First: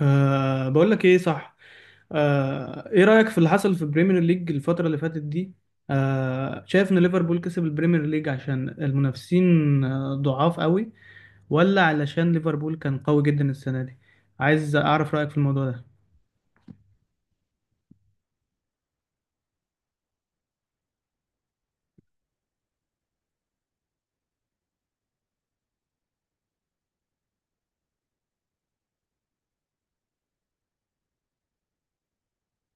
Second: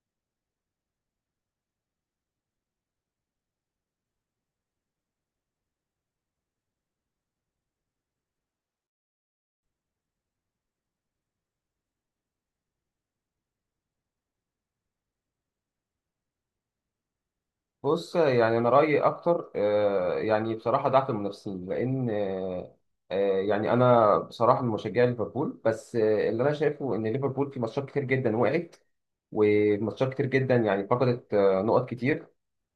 بقول لك ايه، صح. ايه رأيك في اللي حصل في البريمير ليج الفترة اللي فاتت دي؟ شايف ان ليفربول كسب البريمير ليج عشان المنافسين ضعاف قوي، ولا علشان ليفربول كان قوي جدا السنة دي؟ عايز اعرف رأيك في الموضوع ده. بص، يعني انا رايي اكتر يعني بصراحه ضعف المنافسين لان يعني انا بصراحه من مشجع ليفربول بس اللي انا شايفه ان ليفربول في ماتشات كتير جدا وقعت، وماتشات كتير جدا يعني فقدت نقط كتير.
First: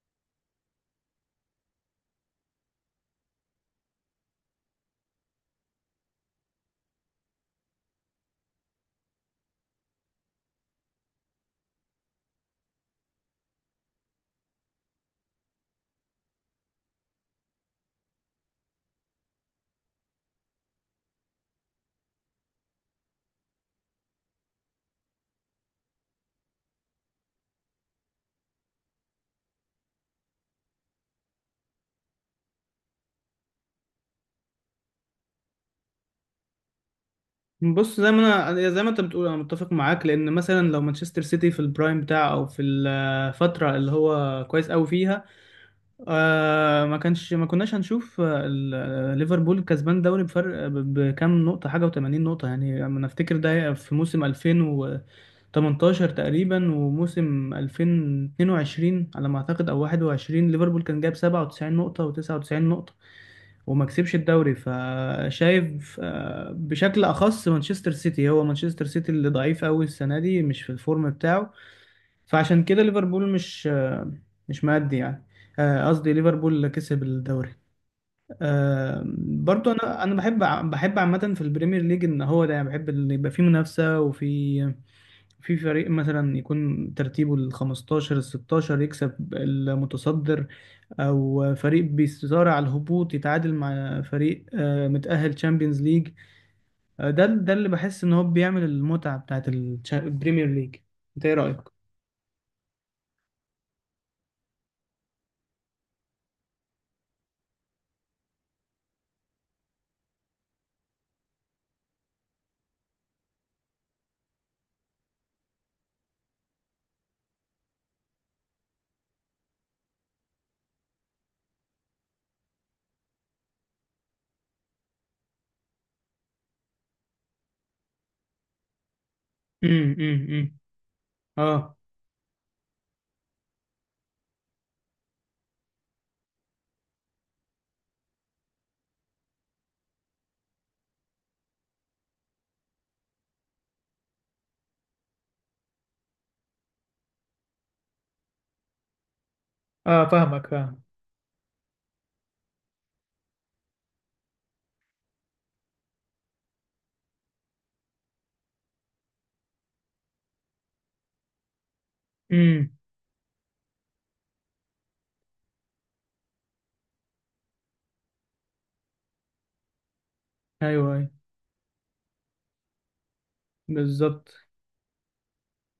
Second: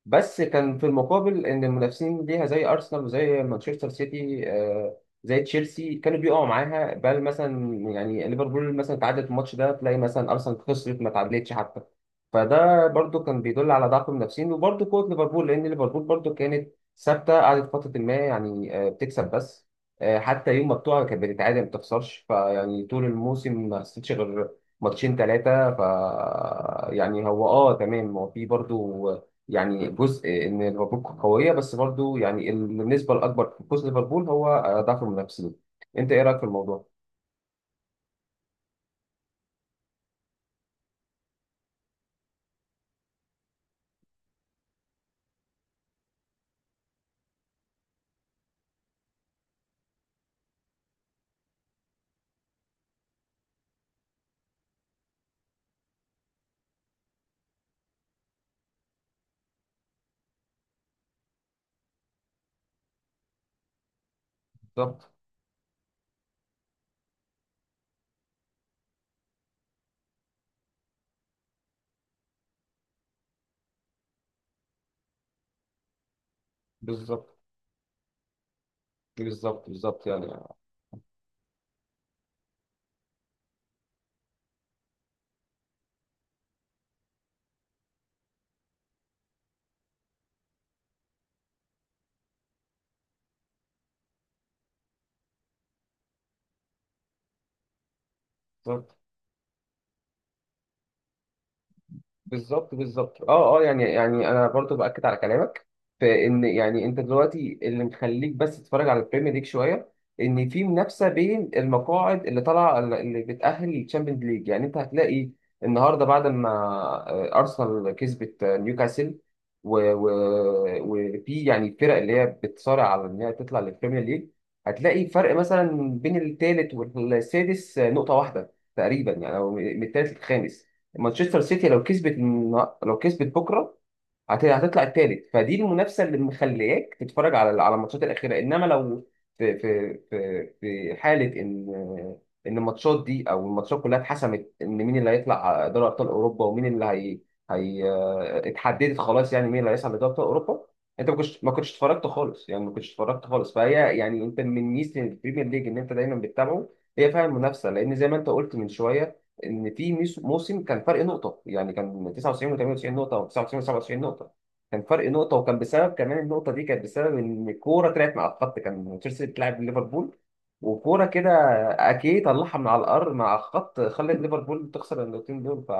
بس كان في المقابل ان المنافسين ليها زي ارسنال وزي مانشستر سيتي زي تشيلسي كانوا بيقعوا معاها، بل مثلا يعني ليفربول مثلا تعادلت الماتش ده، تلاقي مثلا ارسنال خسرت ما تعادلتش حتى. فده برضو كان بيدل على ضعف المنافسين، وبرضو قوة ليفربول، لان ليفربول برضو كانت ثابتة، قعدت فترة ما يعني بتكسب بس، حتى يوم ما بتقع كانت بتتعادل ما بتخسرش. فيعني طول الموسم ما خسرتش غير ماتشين ثلاثة. ف يعني هو اه تمام، هو في برضو يعني جزء ان ليفربول قويه، بس برضو يعني النسبه الاكبر في فوز ليفربول هو ضعف المنافسين. انت ايه رايك في الموضوع؟ بص، زي ما انت بتقول انا متفق معاك، لان مثلا لو مانشستر سيتي في البرايم بتاعه او في الفترة اللي هو كويس قوي فيها، ما كناش هنشوف ليفربول كسبان دوري بفرق بكام نقطة حاجة، و80 نقطة. يعني انا افتكر ده في موسم 2018 تقريبا، وموسم 2022 على ما اعتقد او 21 ليفربول كان جايب 97 نقطة و99 نقطة وما كسبش الدوري. بالظبط، فشايف بشكل اخص مانشستر سيتي، هو مانشستر سيتي اللي ضعيف قوي السنه دي، مش في الفورم بتاعه. فعشان كده ليفربول مش مش مادي يعني، قصدي ليفربول اللي كسب بالظبط، الدوري. بالظبط، برضو انا بالظبط، انا يعني بحب عامه في البريمير ليج ان هو ده، يعني بحب ان يبقى فيه منافسه، وفي فريق مثلا يكون ترتيبه ال 15 ال 16 يكسب المتصدر، او فريق بيصارع على الهبوط يتعادل مع فريق متأهل تشامبيونز ليج. ده اللي بحس ان هو بيعمل بالظبط، المتعه بتاعت البريمير ليج. انت ايه رايك؟ بالظبط، بالظبط، اه اه يعني انا برضو باكد على كلامك في ان يعني انت دلوقتي اللي مخليك بس تتفرج على البريمير ليج شويه ان في منافسه بين المقاعد اللي طالعه، اللي بتاهل للتشامبيونز ليج. يعني انت هتلاقي النهارده بعد ما ارسنال كسبت نيوكاسل، وفي يعني الفرق اللي هي بتصارع على ان هي تطلع للبريمير ليج، هتلاقي فرق مثلا بين الثالث والسادس نقطه واحده تقريبا يعني، او من امم، الثالث امم. للخامس. مانشستر سيتي اه، لو كسبت لو كسبت بكره هتطلع الثالث. فدي المنافسه اللي مخلياك تتفرج على الماتشات الاخيره، انما لو في حاله ان الماتشات دي او الماتشات كلها اتحسمت ان مين اللي هيطلع دوري ابطال اوروبا ومين اللي هي اتحددت خلاص، يعني مين اللي هيصعد اه، لدوري ابطال فاهمك، اوروبا. فاهم. انت ما كنتش اتفرجت خالص، يعني ما كنتش اتفرجت خالص. فهي يعني انت من ميزه البريمير ليج ان انت دايما بتتابعه، هي فعلا منافسه، لان زي ما انت قلت من شويه ان في موسم كان فرق نقطه، يعني كان 99 امم. و98 نقطه او 99 و97 نقطه. كان فرق نقطه، وكان بسبب كمان النقطه دي كانت بسبب ان الكوره طلعت مع الخط، كان تشيلسي بتلعب ليفربول ايوه، وكوره ايوه. كده اكيد طلعها من على الارض مع الخط، خلت بالظبط، ليفربول تخسر النقطتين دول. ف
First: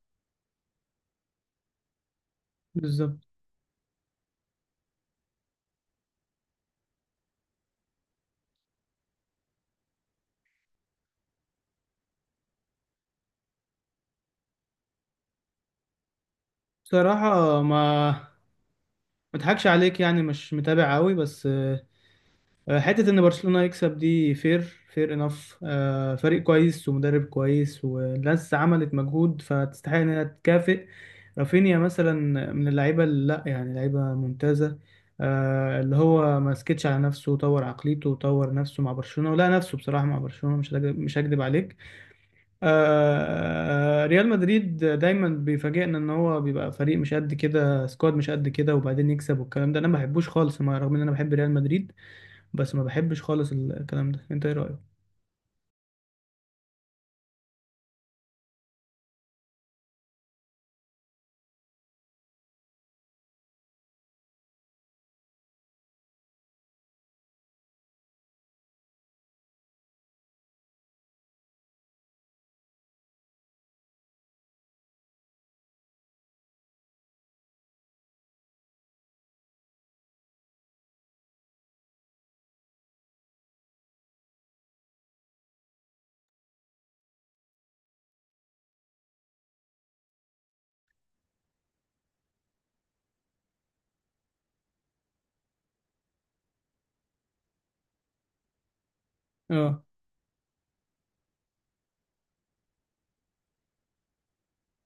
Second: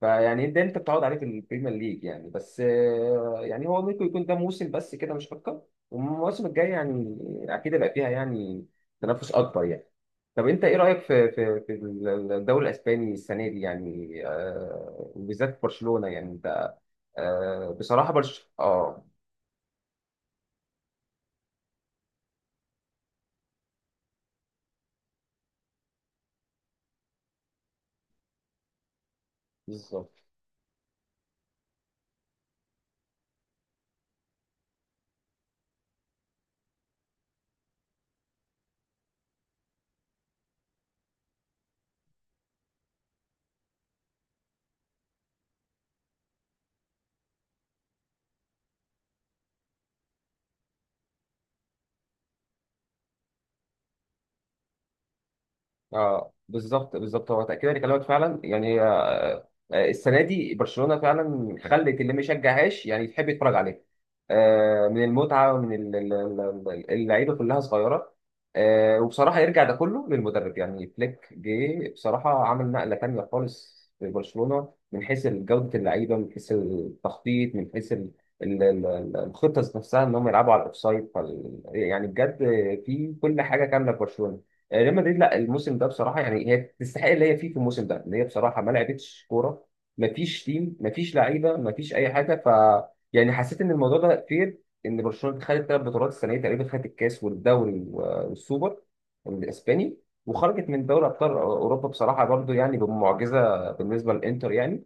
فيعني ده انت بتقعد عليه في البريمير ليج، يعني بس بالظبط. يعني هو ممكن يكون ده موسم بس كده مش اكتر. والمواسم الجايه يعني اكيد هيبقى فيها يعني تنافس اكبر يعني. طب انت ايه رايك في الدوري الاسباني السنه دي؟ يعني آه وبالذات برشلونه، يعني انت بصراحة ما آه بصراحه ما برش اه اضحكش عليك، يعني مش متابع قوي، بس حتة ان برشلونة يكسب دي فير، فير انف. فريق كويس، ومدرب كويس، والناس عملت مجهود فتستحق بالظبط، انها تكافئ. رافينيا مثلا، من اللعيبة اللي، لا يعني، لعيبة ممتازة، اللي هو ما سكتش على نفسه وطور عقليته وطور نفسه مع برشلونة، ولا نفسه بصراحة مع برشلونة، مش هكدب عليك. ريال مدريد دايما بيفاجئنا ان هو بيبقى فريق مش قد كده، سكواد مش قد كده، وبعدين يكسب، والكلام ده انا ما بحبوش خالص، مع رغم ان انا بحب ريال مدريد، بس ما بحبش خالص الكلام ده. انت ايه رأيك؟ اه بالظبط، بالظبط، هو تاكيدا لكلامك فعلا، يعني السنه دي برشلونه فعلا خلت اللي ما يشجعهاش يعني يحب يتفرج عليها من المتعه، ومن اللعيبه كلها صغيره. وبصراحه يرجع ده كله للمدرب، يعني فليك جه بصراحه عمل نقله تانيه خالص في برشلونه من حيث جوده اللعيبه، من حيث التخطيط، من حيث الخطه ذات نفسها ان هم يلعبوا على الاوفسايد. يعني بجد، في كل حاجه كامله في برشلونه. ريال مدريد لا، الموسم ده بصراحه يعني هي تستحق اللي هي فيه في الموسم ده، اللي هي بصراحه ما لعبتش كوره، ما فيش تيم، ما فيش لعيبه، ما فيش اي حاجه. ف يعني حسيت ان الموضوع ده فير ان برشلونه خدت ثلاث بطولات السنه دي تقريبا، خدت الكاس والدوري والسوبر اه، الاسباني، وخرجت من دوري ابطال اوروبا بصراحه برضو يعني بمعجزه بالنسبه للانتر، يعني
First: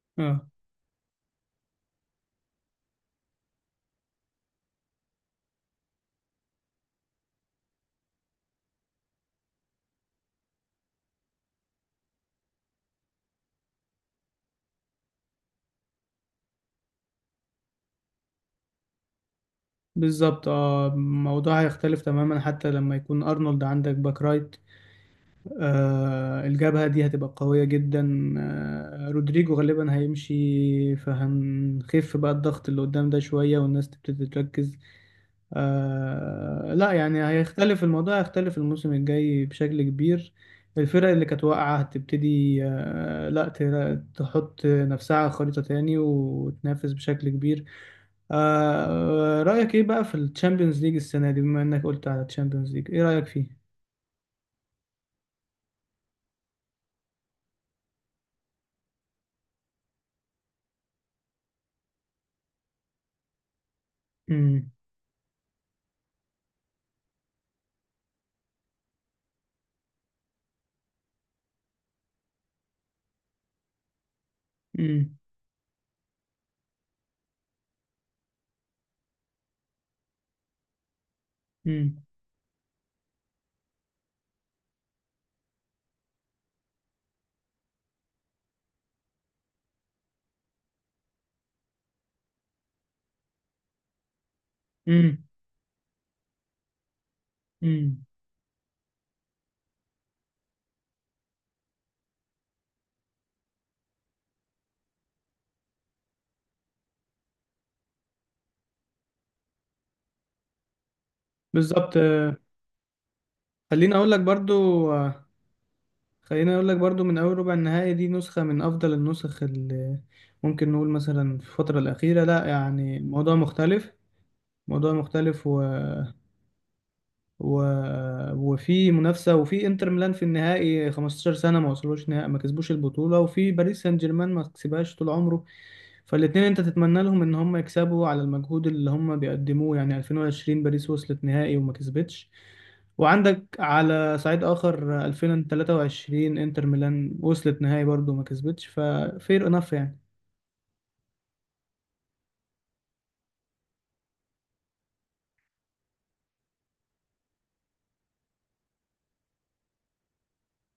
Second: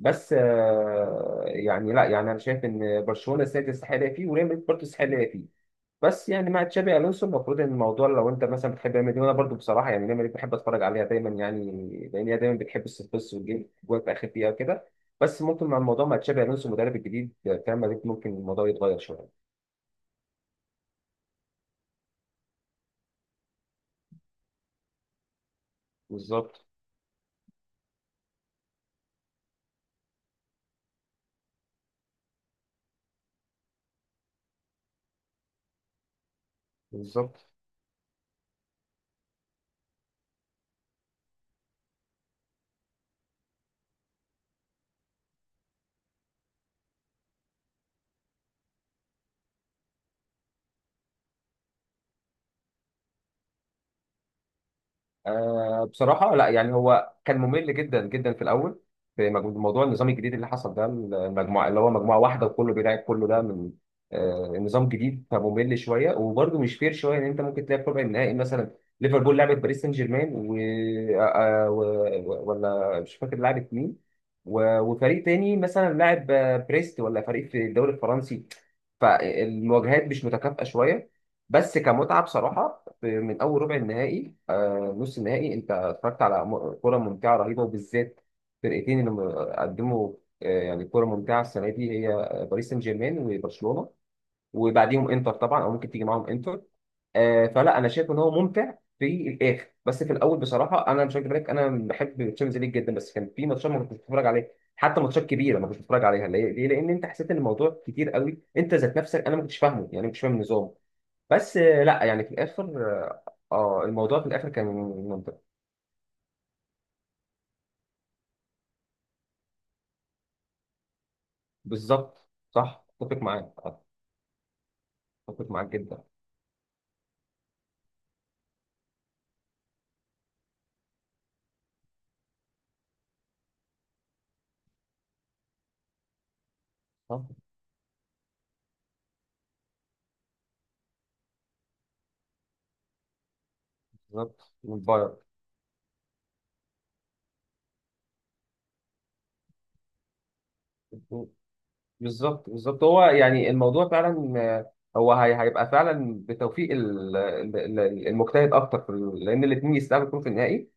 بس اه، يعني لا يعني انا شايف ان برشلونه السنه دي تستحق اللي هي فيه، وريال مدريد برضه تستحق اللي هي فيه. بس يعني مع تشابي الونسو المفروض ان الموضوع لو انت مثلا بتحب ريال مدريد، وانا برضو بصراحه يعني ريال مدريد بحب اتفرج عليها دايما يعني، لان هي دايما بتحب الصفص والجيم جوه في اخر دقيقه وكده. بس ممكن مع الموضوع مع تشابي الونسو المدرب الجديد بتاع ريال مدريد ممكن الموضوع يتغير شويه. بالظبط. اه الموضوع هيختلف تماما، حتى لما يكون ارنولد عندك باك رايت. بالظبط، الجبهة دي هتبقى قوية جدا. رودريجو غالبا هيمشي، فهنخف بقى الضغط اللي قدام ده شوية، والناس تبتدي تركز. لا يعني بالظبط، هيختلف الموضوع، هيختلف الموسم الجاي بشكل كبير. الفرق اللي كانت واقعة هتبتدي، لا، تحط نفسها على خريطة تاني وتنافس بشكل كبير. آه رأيك ايه بقى في الشامبيونز ليج السنة دي؟ بما انك قلت على الشامبيونز ليج، ايه رأيك فيه؟ آه بصراحة لا، يعني هو كان ممل جدا جدا في الأول، في موضوع النظام الجديد اللي حصل ده، المجموعة اللي هو مجموعة واحدة وكله بيلعب كله ده من آه مم. النظام جديد، فممل شوية وبرده مش فير شوية، إن أنت ممكن تلاقي في ربع النهائي مثلا ليفربول لعبت باريس سان جيرمان، و... آه آه، و... و- ولا مش فاكر لعبت مين، مم. وفريق تاني مثلا لاعب بريست، ولا فريق في الدوري الفرنسي. فالمواجهات مش متكافئة شوية، بس مم. كمتعة بصراحة من اول ربع النهائي، نص النهائي انت اتفرجت على كره ممتعه رهيبه، وبالذات فرقتين اللي قدموا يعني كره ممتعه السنه دي، هي باريس سان جيرمان وبرشلونه، وبعديهم مم. انتر طبعا، او ممكن تيجي معاهم انتر. فلا انا مم. شايف ان هو ممتع في الاخر، بس في الاول بصراحه انا مش هكدب عليك، انا بحب الشامبيونز ليج جدا، بس كان في ماتشات ما كنتش بتفرج عليها، حتى ماتشات كبيره ما كنتش بتفرج عليها. ليه؟ ليه؟ لان انت حسيت ان الموضوع كتير قوي انت ذات نفسك، انا ما كنتش فاهمه، يعني مش فاهم النظام. بس بالظبط. لا يعني في الاخر اه، خليني اقول الموضوع لك في الاخر كان برضو، منطقي. خليني اقول لك برضو، من اول ربع النهائي دي نسخة من افضل النسخ اللي ممكن نقول مثلا في الفترة الأخيرة، بالظبط، لا صح، يعني، اتفق موضوع معاك، مختلف. موضوع مختلف. اتفق معاك جدا. و... وفي منافسة، وفي انتر ميلان في النهائي 15 سنة ما وصلوش نهائي، ما كسبوش البطولة، وفي باريس سان جيرمان ما كسبهاش طول عمره. فالاتنين انت تتمنى صح. لهم ان هم يكسبوا على المجهود اللي هم بيقدموه، يعني 2020 باريس وصلت نهائي وما كسبتش، وعندك على بالظبط صعيد اخر والباير. 2023 انتر ميلان وصلت نهائي برضه وما كسبتش، ففير انف يعني. بالظبط، بالظبط، هو يعني الموضوع فعلا هو هيبقى فعلا بتوفيق المجتهد اكتر لان الاثنين يستاهلوا يكونوا في النهائي.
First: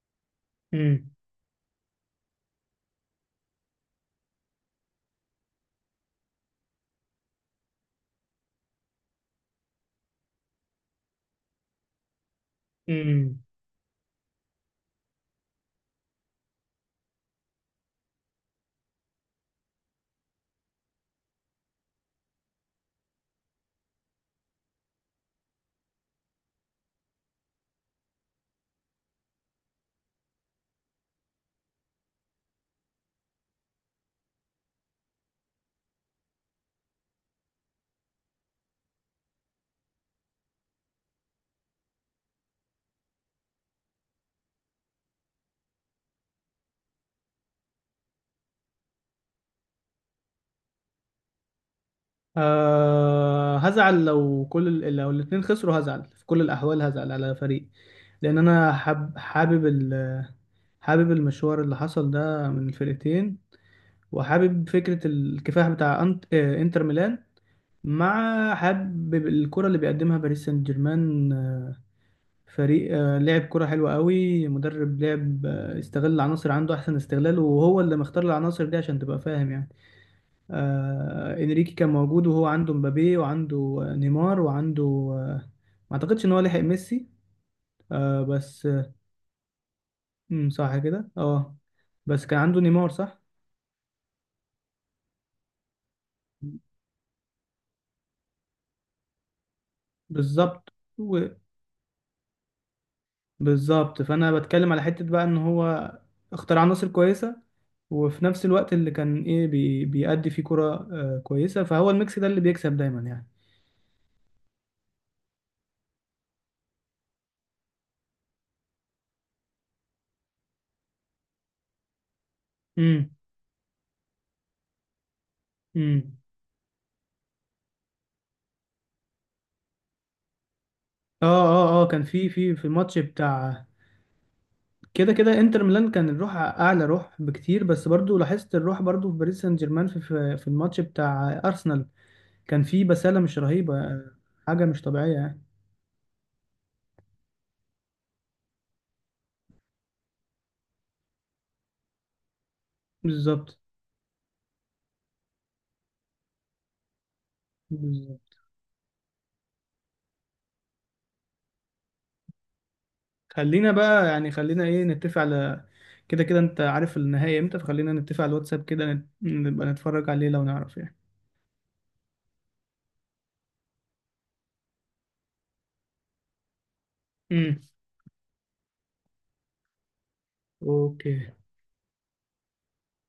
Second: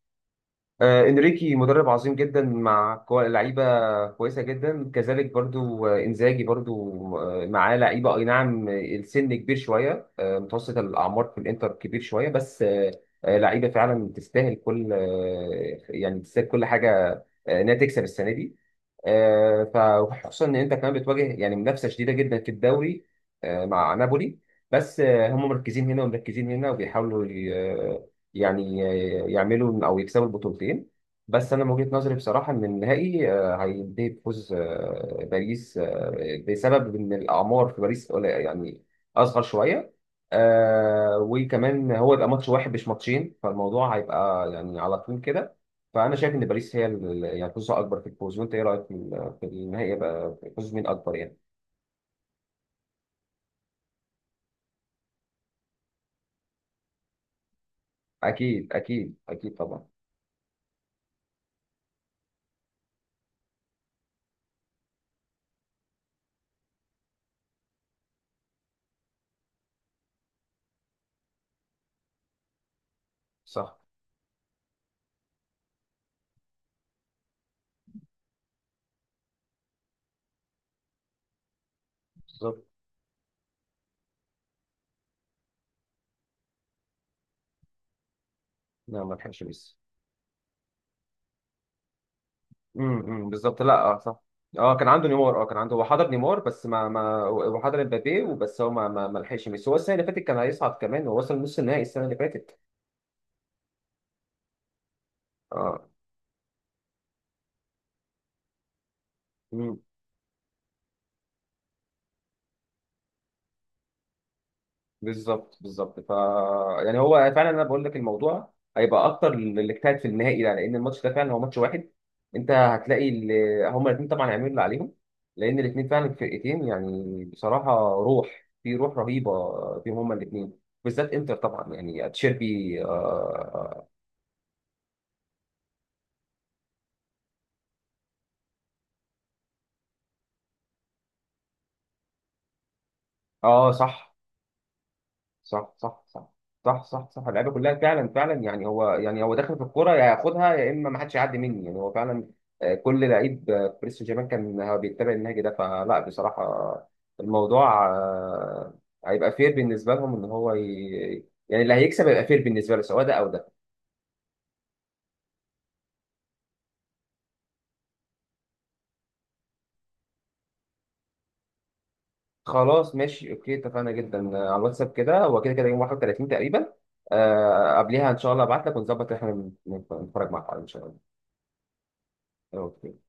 انريكي مدرب عظيم جدا مع لعيبه كويسه جدا، كذلك برضو انزاجي برضو معاه لعيبه اي نعم، السن كبير شويه، متوسط الاعمار في الانتر كبير شويه، بس امم. لعيبه فعلا تستاهل كل يعني تستاهل كل حاجه انها تكسب السنه دي. آه، فخصوصا ان انت كمان بتواجه يعني منافسه شديده جدا في الدوري مع نابولي، بس هم مركزين هنا ومركزين هنا، وبيحاولوا يعني يعملوا او يكسبوا البطولتين. بس انا من وجهه نظري بصراحه ان النهائي هينتهي بفوز باريس بسبب ان الاعمار في باريس قليلة، يعني اصغر شويه، وكمان هو يبقى ماتش واحد مش ماتشين، فالموضوع هيبقى يعني على طول كده. فانا شايف ان باريس هي يعني فرصه اكبر في الفوز. وانت ايه رايك في في النهائي بقى، فوز مين اكبر يعني؟ هزعل لو لو الاتنين خسروا، هزعل في كل الأحوال، هزعل على فريق، لأن أنا اكيد، اكيد، اكيد حابب طبعا. حابب المشوار اللي حصل ده من الفرقتين، وحابب فكرة الكفاح بتاع أنت... آه، إنتر ميلان، مع حابب الكرة اللي بيقدمها باريس سان جيرمان. فريق لعب كرة صح. حلوة قوي، مدرب لعب استغل العناصر عنده أحسن استغلال، وهو اللي مختار العناصر دي عشان تبقى فاهم يعني. انريكي كان موجود وهو بالظبط، عنده مبابي، وعنده نيمار، وعنده ما اعتقدش ان هو لحق ميسي، بس لا ما لحقش ميسي. مم، صح كده، اه. بس كان عنده نيمار، امم، صح. أمم، بالظبط، لا اه صح. اه كان عنده نيمار. اه كان عنده، هو حضر نيمار بس ما ما هو حضر امبابي وبس. هو ما لحقش ميسي. هو السنه اللي فاتت كان بالظبط. هيصعد كمان، هو و- وصل نص النهائي السنه اللي فاتت. بالظبط، فانا بتكلم على حتة بقى ان اه. هو اختار عناصر كويسة، وفي نفس الوقت اللي كان ايه امم. بي بيأدي فيه كرة كويسة، فهو الميكس ده اللي بيكسب دايما يعني. بالظبط، بالظبط. ف يعني هو فعلا انا بقول لك الموضوع هيبقى اكتر اللي اجتهد في النهائي ده، لان الماتش ده فعلا هو ماتش واحد. انت امم، هتلاقي اللي هما الاثنين طبعا هيعملوا اللي عليهم، لان الاثنين فعلا امم. فرقتين، يعني بصراحه روح في روح رهيبه فيهم هما الاثنين، بالذات انتر طبعا اه كان يعني في تشيربي الماتش بتاع، اه, كده كده انتر ميلان كان الروح اعلى روح بكتير، بس برضو لاحظت الروح برضو في باريس سان جيرمان في الماتش بتاع ارسنال، كان في بسالة مش رهيبة، صح، حاجة مش طبيعية يعني. صح، صح، صح، صح، صح، صح. اللعيبه كلها فعلا فعلا يعني هو، يعني هو داخل في الكوره، يا هياخدها يا اما ما حدش يعدي مني. يعني هو فعلا كل لعيب بالظبط، في باريس سان جيرمان كان هو بيتبع النهج ده. فلا بصراحه الموضوع بالظبط. هيبقى فير بالنسبه لهم، ان هو يعني اللي هيكسب هيبقى فير بالنسبه له، سواء ده او ده. خلينا بقى، يعني، خلينا ايه، نتفق على، كده كده انت عارف النهائي امتى، فخلينا نتفق على الواتساب كده، نبقى نتفرج عليه لو نعرف يعني. خلاص ماشي اوكي، اتفقنا جدا على الواتساب كده. هو كده كده يوم 31 تقريبا، امم. قبليها ان شاء الله ابعت لك، ونظبط احنا نتفرج مع بعض ان شاء الله. اوكي. اوكي.